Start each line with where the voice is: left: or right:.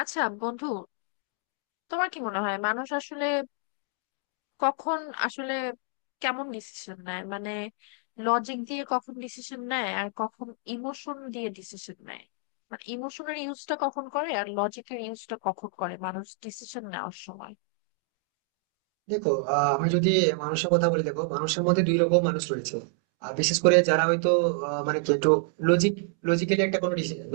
left: আচ্ছা বন্ধু, তোমার কি মনে হয় মানুষ আসলে কখন আসলে কেমন ডিসিশন নেয়? মানে লজিক দিয়ে কখন ডিসিশন নেয় আর কখন ইমোশন দিয়ে ডিসিশন নেয়, মানে ইমোশনের ইউজটা কখন করে আর লজিকের ইউজটা কখন করে মানুষ ডিসিশন নেওয়ার সময়?
right: দেখো, আমি যদি মানুষের কথা বলি। দেখো, মানুষের মধ্যে দুই রকম মানুষ রয়েছে। আর বিশেষ করে যারা হয়তো আহ, মানে কি একটু লজিক লজিক্যালি একটা কোনো ডিসিশন,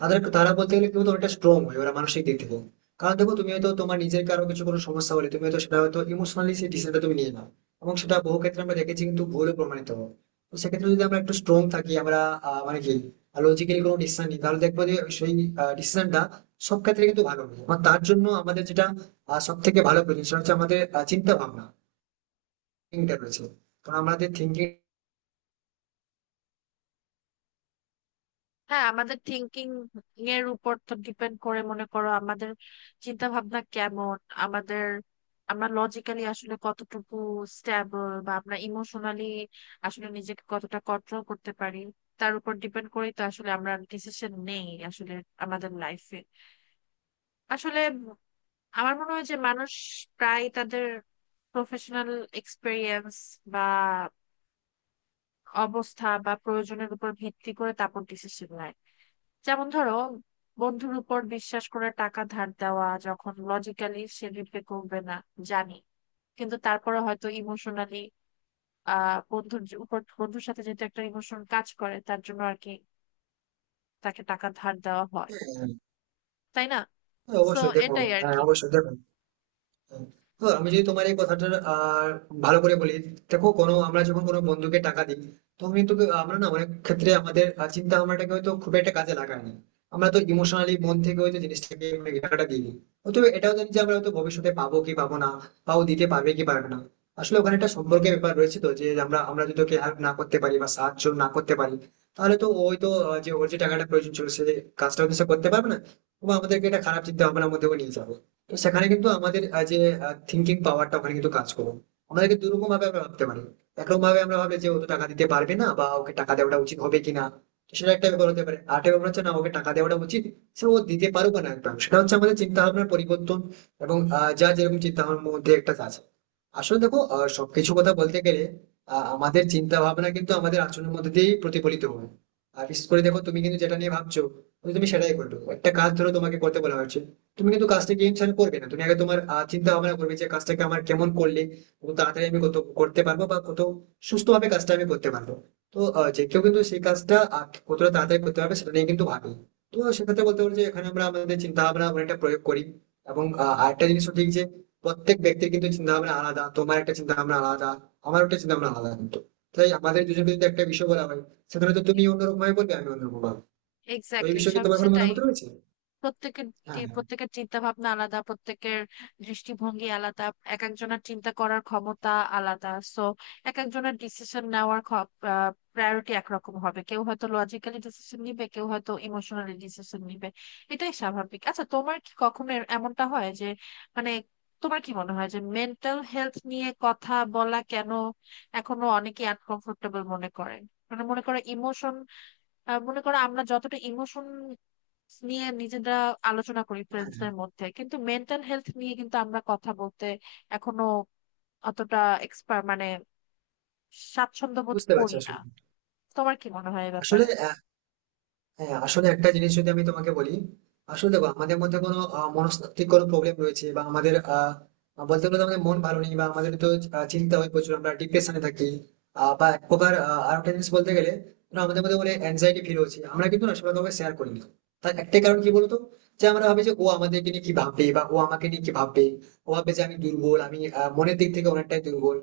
right: তারা বলতে গেলে কিন্তু অনেকটা স্ট্রং হয়, ওরা মানসিক দিক থেকে। কারণ দেখো, তুমি হয়তো তোমার নিজের কারো কিছু কোনো সমস্যা হলে তুমি হয়তো সেটা হয়তো ইমোশনালি সেই ডিসিশনটা তুমি নিয়ে নাও, এবং সেটা বহু ক্ষেত্রে আমরা দেখেছি কিন্তু ভুলও প্রমাণিত হয়। তো সেক্ষেত্রে যদি আমরা একটু স্ট্রং থাকি, আমরা আহ, মানে কি লজিক্যালি কোনো ডিসিশন নিই, তাহলে দেখবো যে সেই ডিসিশনটা সব ক্ষেত্রে কিন্তু ভালো হবে। এবং তার জন্য আমাদের যেটা আর সব থেকে ভালো প্রয়োজন, সেটা হচ্ছে আমাদের চিন্তা ভাবনা, থিঙ্কিংটা রয়েছে। কারণ আমাদের থিঙ্কিং।
left: হ্যাঁ, আমাদের থিঙ্কিং এর উপর তো ডিপেন্ড করে মনে করো আমাদের চিন্তা ভাবনা কেমন, আমাদের আমরা লজিক্যালি আসলে কতটুকু স্ট্যাবল বা আমরা ইমোশনালি আসলে নিজেকে কতটা কন্ট্রোল করতে পারি, তার উপর ডিপেন্ড করেই তো আসলে আমরা ডিসিশন নেই আসলে আমাদের লাইফে। আসলে আমার মনে হয় যে মানুষ প্রায় তাদের প্রফেশনাল এক্সপেরিয়েন্স বা অবস্থা বা প্রয়োজনের উপর ভিত্তি করে তারপর ডিসিশন নেয়। যেমন ধরো, বন্ধুর উপর বিশ্বাস করে টাকা ধার দেওয়া, যখন লজিক্যালি সে রিপে করবে না জানি, কিন্তু তারপরে হয়তো ইমোশনালি উপর বন্ধুর সাথে যেহেতু একটা ইমোশন কাজ করে, তার জন্য আর কি তাকে টাকা ধার দেওয়া হয়, তাই না? সো
right: অবশ্যই দেখো।
left: এটাই আর
right: হ্যাঁ,
left: কি।
right: অবশ্যই দেখো। তো আমি যদি তোমার এই কথাটা আর ভালো করে বলি, দেখো, কোনো আমরা যখন কোনো বন্ধুকে টাকা দিই তখন কিন্তু আমরা না, অনেক ক্ষেত্রে আমাদের চিন্তা ভাবনাটাকে হয়তো খুব একটা কাজে লাগাই না। আমরা তো ইমোশনালি মন থেকে হয়তো জিনিসটাকে মানে টাকাটা দিই নি। হয়তো এটাও জানি যে আমরা হয়তো ভবিষ্যতে পাবো কি পাবো না, বা ও দিতে পারবে কি পারবে না। আসলে ওখানে একটা সম্পর্কের ব্যাপার রয়েছে, তো যে আমরা আমরা যদি ওকে হেল্প না করতে পারি বা সাহায্য না করতে পারি, তাহলে তো ও হয়তো যে ওর যে টাকাটা প্রয়োজন ছিল, সে কাজটা হয়তো সে করতে পারবে না, এবং আমাদেরকে এটা খারাপ চিন্তা ভাবনার মধ্যেও নিয়ে যাবে। তো সেখানে কিন্তু আমাদের যে থিঙ্কিং পাওয়ারটা ওখানে কিন্তু কাজ করবে। আমাদেরকে দুরকম ভাবে আমরা ভাবতে পারি। একরকম ভাবে আমরা ভাবে যে ও তো টাকা দিতে পারবে না, বা ওকে টাকা দেওয়াটা উচিত হবে কিনা, তো সেটা একটা ব্যাপার হতে পারে। আর একটা ব্যাপার হচ্ছে, না, ওকে টাকা দেওয়াটা উচিত, সে ও দিতে পারুক বা না, একদম। সেটা হচ্ছে আমাদের চিন্তা ভাবনার পরিবর্তন। এবং যা যেরকম চিন্তা ভাবনার মধ্যে একটা আছে। আসলে দেখো, সবকিছু কথা বলতে গেলে, আমাদের চিন্তা ভাবনা কিন্তু আমাদের আচরণের মধ্যে দিয়েই প্রতিফলিত হয়। আর বিশেষ করে দেখো, তুমি কিন্তু যেটা নিয়ে ভাবছো তুমি তুমি সেটাই করবে। একটা কাজ ধরো তোমাকে করতে বলা হয়েছে, তুমি কিন্তু কাজটাকে টেনশন করবে না, তুমি আগে তোমার চিন্তা ভাবনা করবে যে কাজটাকে আমার কেমন করলে কত তাড়াতাড়ি আমি কত করতে পারবো, বা কত সুস্থভাবে কাজটা আমি করতে পারবো। তো যে কেউ কিন্তু সেই কাজটা কতটা তাড়াতাড়ি করতে পারবে সেটা নিয়ে কিন্তু ভাবি। তো সেক্ষেত্রে বলতে পারি যে এখানে আমরা আমাদের চিন্তা ভাবনা অনেকটা প্রয়োগ করি। এবং আরেকটা জিনিস ঠিক, যে প্রত্যেক ব্যক্তির কিন্তু চিন্তা ভাবনা আলাদা। তোমার একটা চিন্তা ভাবনা আলাদা, আমার একটা চিন্তা ভাবনা আলাদা, কিন্তু তাই আমাদের দুজনকে যদি একটা বিষয় বলা হয়, সেখানে তো তুমি অন্যরকম ভাবে বলবে, আমি অন্যরকম ভাবে। তো এই
left: এক্স্যাক্টলি,
right: বিষয়ে কি
left: সব
right: তোমার কোনো
left: সেটাই।
right: মতামত রয়েছে?
left: প্রত্যেকের
right: হ্যাঁ, হ্যাঁ।
left: প্রত্যেকের চিন্তা ভাবনা আলাদা, প্রত্যেকের দৃষ্টিভঙ্গি আলাদা, এক একজনের চিন্তা করার ক্ষমতা আলাদা। সো এক একজনের ডিসিশন নেওয়ার প্রায়োরিটি একরকম হবে, কেউ হয়তো লজিক্যালি ডিসিশন নিবে, কেউ হয়তো ইমোশনালি ডিসিশন নিবে, এটাই স্বাভাবিক। আচ্ছা, তোমার কি কখনো এমনটা হয় যে মানে তোমার কি মনে হয় যে মেন্টাল হেলথ নিয়ে কথা বলা কেন এখনো অনেকে আনকমফোর্টেবল মনে করে? মানে মনে করো ইমোশন, মনে করো আমরা যতটা ইমোশন নিয়ে নিজেরা আলোচনা করি
right: হ্যাঁ, হ্যাঁ,
left: ফ্রেন্ডসদের মধ্যে, কিন্তু মেন্টাল হেলথ নিয়ে কিন্তু আমরা কথা বলতে এখনো অতটা এক্সপার্ট মানে স্বাচ্ছন্দ্য বোধ
right: বুঝতে পারছি।
left: করি না।
right: আসলে,
left: তোমার কি মনে হয় এ
right: আসলে
left: ব্যাপারে?
right: হ্যাঁ, আসলে একটা জিনিস যদি আমি তোমাকে বলি, আসলে দেখো, আমাদের মধ্যে কোনো মনস্তাত্ত্বিক কোনো প্রবলেম রয়েছে, বা আমাদের বলতে গেলে তো আমাদের মন ভালো নেই, বা আমাদের তো চিন্তা হয় প্রচুর, আমরা ডিপ্রেশনে থাকি, বা এক প্রকার, আর একটা জিনিস বলতে গেলে, ধরো আমাদের মধ্যে বলে অ্যাংজাইটি ফিল হচ্ছে, আমরা কিন্তু না, সবাই কাউকে শেয়ার করি না। তার একটাই কারণ কি বলতো? যে আমরা ভাবি যে ও আমাদেরকে নিয়ে কি ভাববে, বা ও আমাকে নিয়ে কি ভাববে। ও ভাববে যে আমি দুর্বল, আমি মনের দিক থেকে অনেকটাই দুর্বল।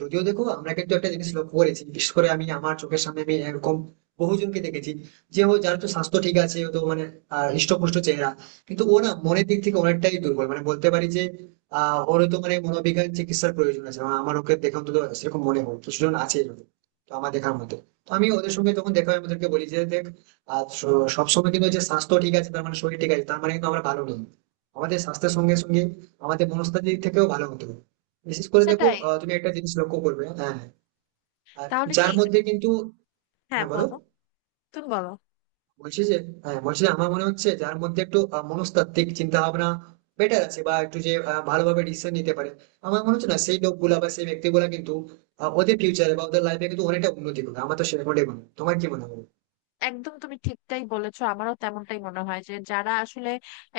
right: যদিও দেখো, আমরা কিন্তু একটা জিনিস লক্ষ্য করেছি। বিশেষ করে আমি, আমার চোখের সামনে আমি এরকম বহুজনকে দেখেছি, যে ও, যার তো স্বাস্থ্য ঠিক আছে, ও তো মানে হৃষ্টপুষ্ট চেহারা, কিন্তু ও না মনের দিক থেকে অনেকটাই দুর্বল। মানে বলতে পারি যে ওর তো মানে মনোবিজ্ঞান চিকিৎসার প্রয়োজন আছে। আমার ওকে দেখে অন্তত সেরকম মনে হয়। কিছুজন আছে এরকম। তো আমার দেখার মতো, তো আমি ওদের সঙ্গে যখন দেখা হয়, আমি ওদেরকে বলি যে দেখ, সবসময় কিন্তু যে স্বাস্থ্য ঠিক আছে তার মানে শরীর ঠিক আছে, তার মানে কিন্তু আমরা ভালো নেই। আমাদের স্বাস্থ্যের সঙ্গে সঙ্গে আমাদের মনস্তাত্ত্বিক দিক থেকেও ভালো হতে হবে। বিশেষ করে দেখো,
left: সেটাই।
right: তুমি একটা জিনিস লক্ষ্য করবে। হ্যাঁ। আর
left: তাহলে কি?
right: যার মধ্যে কিন্তু।
left: হ্যাঁ
right: হ্যাঁ বলো।
left: বলো, তুমি বলো।
right: বলছি যে, হ্যাঁ বলছি যে আমার মনে হচ্ছে যার মধ্যে একটু মনস্তাত্ত্বিক চিন্তা ভাবনা বেটার আছে, বা একটু যে ভালোভাবে ডিসিশন নিতে পারে, আমার মনে হচ্ছে না সেই লোকগুলা বা সেই ব্যক্তিগুলা কিন্তু ওদের ফিউচারে বা ওদের লাইফে কিন্তু অনেকটা উন্নতি করবে। আমার তো সেরকমটাই মনে হয়। তোমার কি মনে হয়?
left: একদম, তুমি ঠিকটাই বলেছো, আমারও তেমনটাই মনে হয় যে যারা আসলে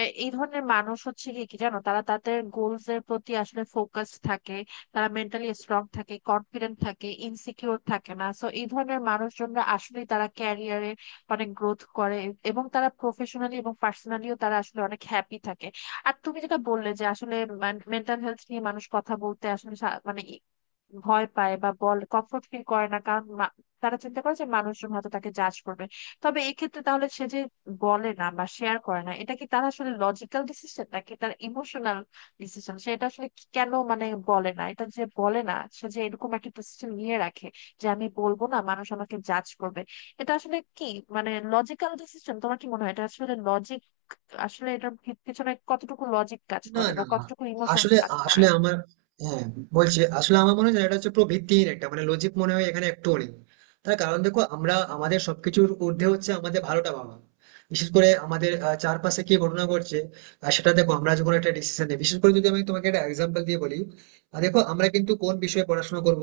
left: এই ধরনের মানুষ হচ্ছে, কি কি জানো, তারা তাদের গোলস এর প্রতি আসলে ফোকাস থাকে, তারা মেন্টালি স্ট্রং থাকে, কনফিডেন্ট থাকে, ইনসিকিউর থাকে না। সো এই ধরনের মানুষজনরা আসলে তারা ক্যারিয়ারে অনেক গ্রোথ করে, এবং তারা প্রফেশনালি এবং পার্সোনালিও তারা আসলে অনেক হ্যাপি থাকে। আর তুমি যেটা বললে যে আসলে মেন্টাল হেলথ নিয়ে মানুষ কথা বলতে আসলে মানে ভয় পায় বা বল কমফোর্ট ফিল করে না, কারণ তারা চিন্তা করে যে মানুষজন হয়তো তাকে জাজ করবে। তবে এক্ষেত্রে তাহলে সে যে বলে না বা শেয়ার করে না, এটা কি তার আসলে লজিক্যাল ডিসিশন নাকি তার ইমোশনাল ডিসিশন? সেটা আসলে কেন মানে বলে না, এটা যে বলে না, সে যে এরকম একটা ডিসিশন নিয়ে রাখে যে আমি বলবো না, মানুষ আমাকে জাজ করবে, এটা আসলে কি মানে লজিক্যাল ডিসিশন? তোমার কি মনে হয় এটা আসলে লজিক আসলে এটার পিছনে কতটুকু লজিক কাজ
right: না,
left: করে বা
right: না।
left: কতটুকু ইমোশনস
right: আসলে,
left: কাজ করে?
right: আসলে আমার, হ্যাঁ বলছি, আসলে আমার মনে হয় যে এটা হচ্ছে পুরো ভিত্তিহীন একটা, মানে লজিক মনে হয় এখানে একটু নেই। তার কারণ দেখো, আমরা আমাদের সবকিছুর ঊর্ধ্বে হচ্ছে আমাদের ভালোটা ভাবা, বিশেষ করে আমাদের চারপাশে কি ঘটনা ঘটছে। আর সেটা দেখো, আমরা যখন একটা ডিসিশন নিই, বিশেষ করে যদি আমি তোমাকে একটা এক্সাম্পল দিয়ে বলি, দেখো, আমরা কিন্তু কোন বিষয়ে পড়াশোনা করব,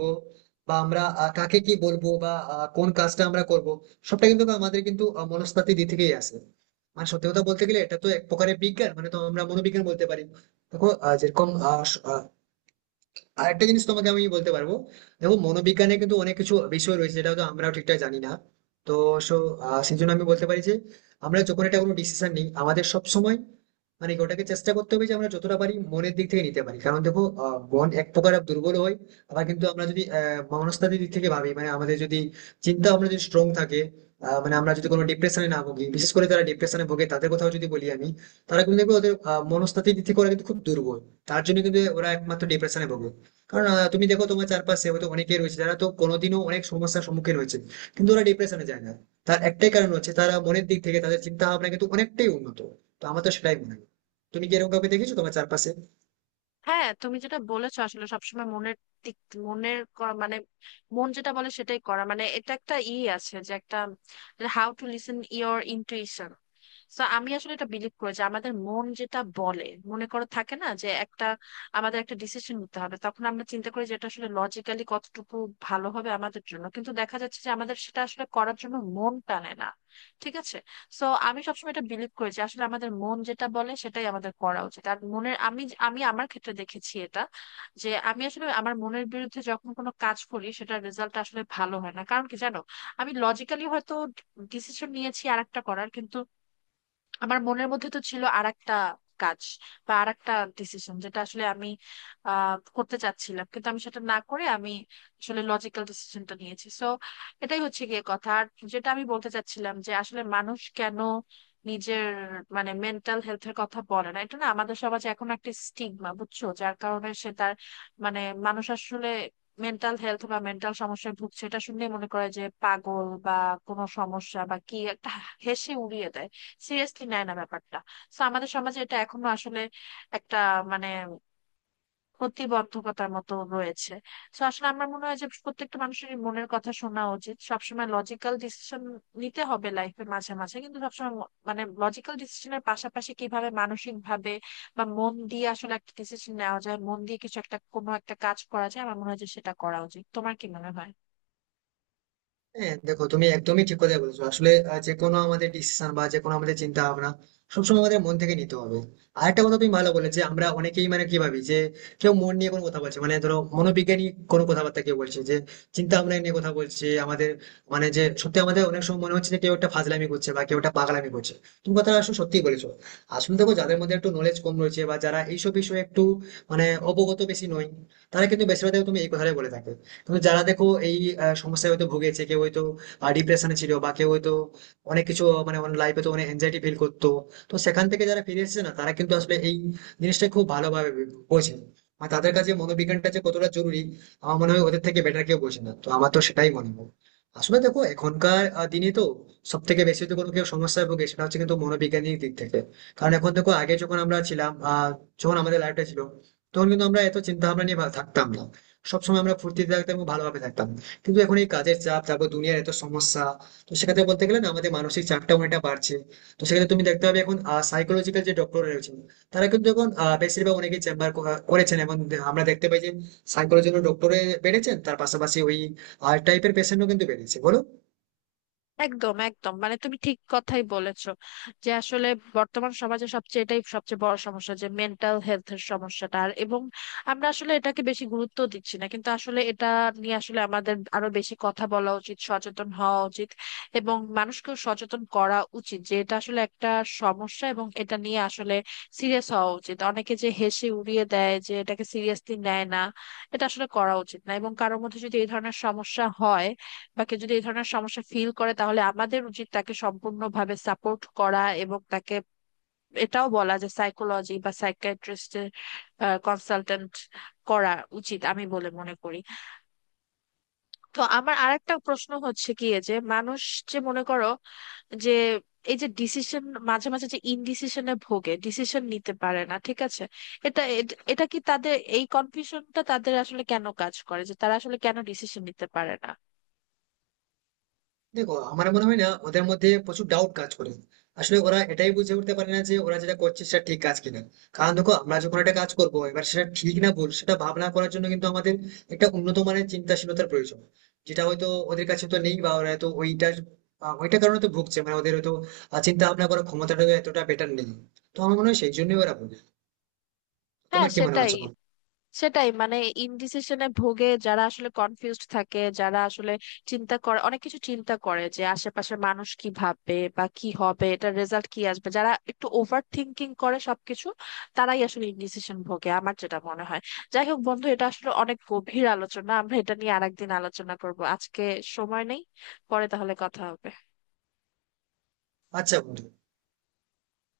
right: বা আমরা কাকে কি বলবো, বা কোন কাজটা আমরা করব, সবটা কিন্তু আমাদের কিন্তু মনস্তাত্ত্বিক দিক থেকেই আসে। মানে সত্যি কথা বলতে গেলে, এটা তো এক প্রকারের বিজ্ঞান, মানে তো আমরা মনোবিজ্ঞান বলতে পারি। দেখো, আহ, যেরকম আহ, স- আহ, আরেকটা জিনিস তোমাকে আমি বলতে পারবো। দেখো, মনোবিজ্ঞানে কিন্তু অনেক কিছু বিষয় রয়েছে যেটা হয়তো আমরাও ঠিকঠাক জানি না। তো সো সেই জন্য আমি বলতে পারি যে আমরা যখন একটা কোনো ডিসিশন নিই, আমাদের সব সময় মানে কি ওটাকে চেষ্টা করতে হবে যে আমরা যতটা পারি মনের দিক থেকে নিতে পারি, কারণ দেখো, মন এক প্রকার দুর্বল হয়। আবার কিন্তু আমরা যদি মনস্তাত্ত্বিক দিক থেকে ভাবি, মানে আমাদের যদি চিন্তা ভাবনা যদি স্ট্রং থাকে, মানে আমরা যদি কোনো ডিপ্রেশনে না ভুগি, বিশেষ করে যারা ডিপ্রেশনে ভোগে তাদের কথাও যদি বলি আমি, তারা কিন্তু দেখবে ওদের মনস্তাত্ত্বিক দিক থেকে ওরা কিন্তু খুব দুর্বল। তার জন্য কিন্তু ওরা একমাত্র ডিপ্রেশনে ভোগে। কারণ তুমি দেখো, তোমার চারপাশে হয়তো অনেকেই রয়েছে যারা তো কোনোদিনও অনেক সমস্যার সম্মুখীন হয়েছে, কিন্তু ওরা ডিপ্রেশনে যায় না। তার একটাই কারণ হচ্ছে তারা মনের দিক থেকে তাদের চিন্তা ভাবনা কিন্তু অনেকটাই উন্নত। তো আমার তো সেটাই মনে হয়। তুমি কি এরকম কাউকে দেখেছো তোমার চারপাশে?
left: হ্যাঁ, তুমি যেটা বলেছো আসলে সবসময় মনের দিক মনের ক- মানে মন যেটা বলে সেটাই করা, মানে এটা একটা ই আছে যে একটা how to listen your intuition. তো আমি আসলে এটা বিলিভ করি যে আমাদের মন যেটা বলে, মনে করো থাকে না যে একটা আমাদের একটা ডিসিশন নিতে হবে, তখন আমরা চিন্তা করি যে এটা আসলে লজিক্যালি কতটুকু ভালো হবে আমাদের জন্য, কিন্তু দেখা যাচ্ছে যে আমাদের সেটা আসলে করার জন্য মন টানে না, ঠিক আছে। সো আমি সবসময় এটা বিলিভ করি যে আসলে আমাদের মন যেটা বলে সেটাই আমাদের করা উচিত। আর মনের আমি আমি আমার ক্ষেত্রে দেখেছি এটা, যে আমি আসলে আমার মনের বিরুদ্ধে যখন কোনো কাজ করি, সেটার রেজাল্ট আসলে ভালো হয় না। কারণ কি জানো, আমি লজিক্যালি হয়তো ডিসিশন নিয়েছি আরেকটা করার, কিন্তু আমার মনের মধ্যে তো ছিল আর একটা কাজ বা আর একটা ডিসিশন যেটা আসলে আমি করতে চাচ্ছিলাম, কিন্তু আমি সেটা না করে আমি আসলে লজিক্যাল ডিসিশনটা নিয়েছি। সো এটাই হচ্ছে গিয়ে কথা। আর যেটা আমি বলতে চাচ্ছিলাম যে আসলে মানুষ কেন নিজের মানে মেন্টাল হেলথের কথা বলে না, এটা না আমাদের সমাজে এখন একটা স্টিগমা, বুঝছো, যার কারণে সে তার মানে মানুষ আসলে মেন্টাল হেলথ বা মেন্টাল সমস্যায় ভুগছে এটা শুনলে মনে করে যে পাগল বা কোনো সমস্যা বা কি একটা, হেসে উড়িয়ে দেয়, সিরিয়াসলি নেয় না ব্যাপারটা। তো আমাদের সমাজে এটা এখনো আসলে একটা মানে প্রতিবন্ধকতার মতো রয়েছে। তো আসলে আমার মনে হয় যে প্রত্যেকটা মানুষের মনের কথা শোনা উচিত, সবসময় লজিক্যাল ডিসিশন নিতে হবে লাইফে মাঝে মাঝে, কিন্তু সবসময় মানে লজিক্যাল ডিসিশনের পাশাপাশি কিভাবে মানসিক ভাবে বা মন দিয়ে আসলে একটা ডিসিশন নেওয়া যায়, মন দিয়ে কিছু একটা কোনো একটা কাজ করা যায়, আমার মনে হয় যে সেটা করা উচিত। তোমার কি মনে হয়?
right: হ্যাঁ, দেখো, তুমি একদমই ঠিক কথা বলেছো। আসলে যে কোনো আমাদের ডিসিশন বা যে কোনো আমাদের চিন্তা ভাবনা সবসময় আমাদের মন থেকে নিতে হবে। আর একটা কথা তুমি ভালো বলে, যে আমরা অনেকেই মানে কি ভাবি যে কেউ মন নিয়ে কোনো কথা বলছে, মানে ধরো মনোবিজ্ঞানী কোনো কথাবার্তা কেউ বলছে, যে চিন্তা ভাবনা নিয়ে কথা বলছে আমাদের, মানে যে সত্যি আমাদের অনেক সময় মনে হচ্ছে যে কেউ একটা ফাজলামি করছে বা কেউ একটা পাগলামি করছে। তুমি কথা আসলে সত্যি বলেছো। আসলে দেখো, যাদের মধ্যে একটু নলেজ কম রয়েছে বা যারা এইসব বিষয়ে একটু মানে অবগত বেশি নয়, তারা কিন্তু বেশিরভাগ তুমি এই কথাটাই বলে থাকে। কিন্তু যারা দেখো এই সমস্যায় হয়তো ভুগেছে, কেউ হয়তো ডিপ্রেশনে ছিল, বা কেউ হয়তো অনেক কিছু মানে লাইফে তো অনেক এনজাইটি ফিল করতো, তো সেখান থেকে যারা ফিরে এসেছে না, তারা কিন্তু আসলে এই জিনিসটা খুব ভালোভাবে বোঝে। আর তাদের কাছে মনোবিজ্ঞানটা যে কতটা জরুরি, আমার মনে হয় ওদের থেকে বেটার কেউ বোঝে না। তো আমার তো সেটাই মনে হয়। আসলে দেখো, এখনকার দিনে তো সব থেকে বেশি যদি কোনো কেউ সমস্যায় ভোগে, সেটা হচ্ছে কিন্তু মনোবিজ্ঞানিক দিক থেকে। কারণ এখন দেখো, আগে যখন আমরা ছিলাম, যখন আমাদের লাইফটা ছিল, তখন কিন্তু আমরা এত চিন্তা ভাবনা নিয়ে থাকতাম না, সবসময় আমরা ফুর্তিতে থাকতাম এবং ভালোভাবে থাকতাম। কিন্তু এখন এই কাজের চাপ, তারপর দুনিয়ার এত সমস্যা, তো সেক্ষেত্রে বলতে গেলে না, আমাদের মানসিক চাপটা অনেকটা বাড়ছে। তো সেক্ষেত্রে তুমি দেখতে পাবে এখন সাইকোলজিক্যাল যে ডক্টর রয়েছেন, তারা কিন্তু এখন বেশিরভাগ অনেকে চেম্বার করেছেন, এবং আমরা দেখতে পাই যে সাইকোলজিক্যাল ডক্টরে বেড়েছেন, তার পাশাপাশি ওই আর্ট টাইপের পেশেন্টও কিন্তু বেড়েছে, বলো।
left: একদম একদম মানে তুমি ঠিক কথাই বলেছো যে আসলে বর্তমান সমাজে সবচেয়ে এটাই সবচেয়ে বড় সমস্যা যে মেন্টাল হেলথের সমস্যাটা। আর এবং আমরা আসলে এটাকে বেশি গুরুত্ব দিচ্ছি না, কিন্তু আসলে এটা নিয়ে আসলে আমাদের আরো বেশি কথা বলা উচিত, সচেতন হওয়া উচিত, এবং মানুষকেও সচেতন করা উচিত যে এটা আসলে একটা সমস্যা এবং এটা নিয়ে আসলে সিরিয়াস হওয়া উচিত। অনেকে যে হেসে উড়িয়ে দেয়, যে এটাকে সিরিয়াসলি নেয় না, এটা আসলে করা উচিত না। এবং কারোর মধ্যে যদি এই ধরনের সমস্যা হয় বা কেউ যদি এই ধরনের সমস্যা ফিল করে, তাহলে আমাদের উচিত তাকে সম্পূর্ণভাবে সাপোর্ট করা এবং তাকে এটাও বলা যে সাইকোলজি বা সাইকিয়াট্রিস্টের কনসালটেন্ট করা উচিত আমি বলে মনে করি। তো আমার আরেকটা প্রশ্ন হচ্ছে কি যে মানুষ যে মনে করো যে এই যে ডিসিশন, মাঝে মাঝে যে ইনডিসিশনে ভোগে, ডিসিশন নিতে পারে না, ঠিক আছে, এটা এটা কি তাদের এই কনফিউশনটা তাদের আসলে কেন কাজ করে, যে তারা আসলে কেন ডিসিশন নিতে পারে না?
right: দেখো, আমার মনে হয় না, ওদের মধ্যে প্রচুর ডাউট কাজ করে। আসলে ওরা এটাই বুঝে উঠতে পারে না যে ওরা যেটা করছে সেটা ঠিক কাজ কিনা। কারণ দেখো, আমরা যখন একটা কাজ করবো এবার সেটা ঠিক না ভুল, সেটা ভাবনা করার জন্য কিন্তু আমাদের একটা উন্নত মানের চিন্তাশীলতার প্রয়োজন, যেটা হয়তো ওদের কাছে তো নেই, বা ওরা হয়তো ওইটার কারণে তো ভুগছে। মানে ওদের হয়তো চিন্তা ভাবনা করার ক্ষমতাটা এতটা বেটার নেই। তো আমার মনে হয় সেই জন্যই ওরা ভুল।
left: হ্যাঁ,
right: তোমার কি মনে
left: সেটাই।
right: হচ্ছে বলো?
left: সেটাই মানে ইনডিসিশনে ভোগে যারা, আসলে কনফিউজড থাকে যারা, আসলে চিন্তা করে অনেক কিছু চিন্তা করে যে আশেপাশে মানুষ কি ভাববে বা কি হবে, এটার রেজাল্ট কি আসবে, যারা একটু ওভার থিংকিং করে সবকিছু, তারাই আসলে ইনডিসিশন ভোগে আমার যেটা মনে হয়। যাই হোক বন্ধু, এটা আসলে অনেক গভীর আলোচনা, আমরা এটা নিয়ে আরেকদিন আলোচনা করব, আজকে সময় নেই। পরে তাহলে কথা হবে।
right: আচ্ছা বন্ধু।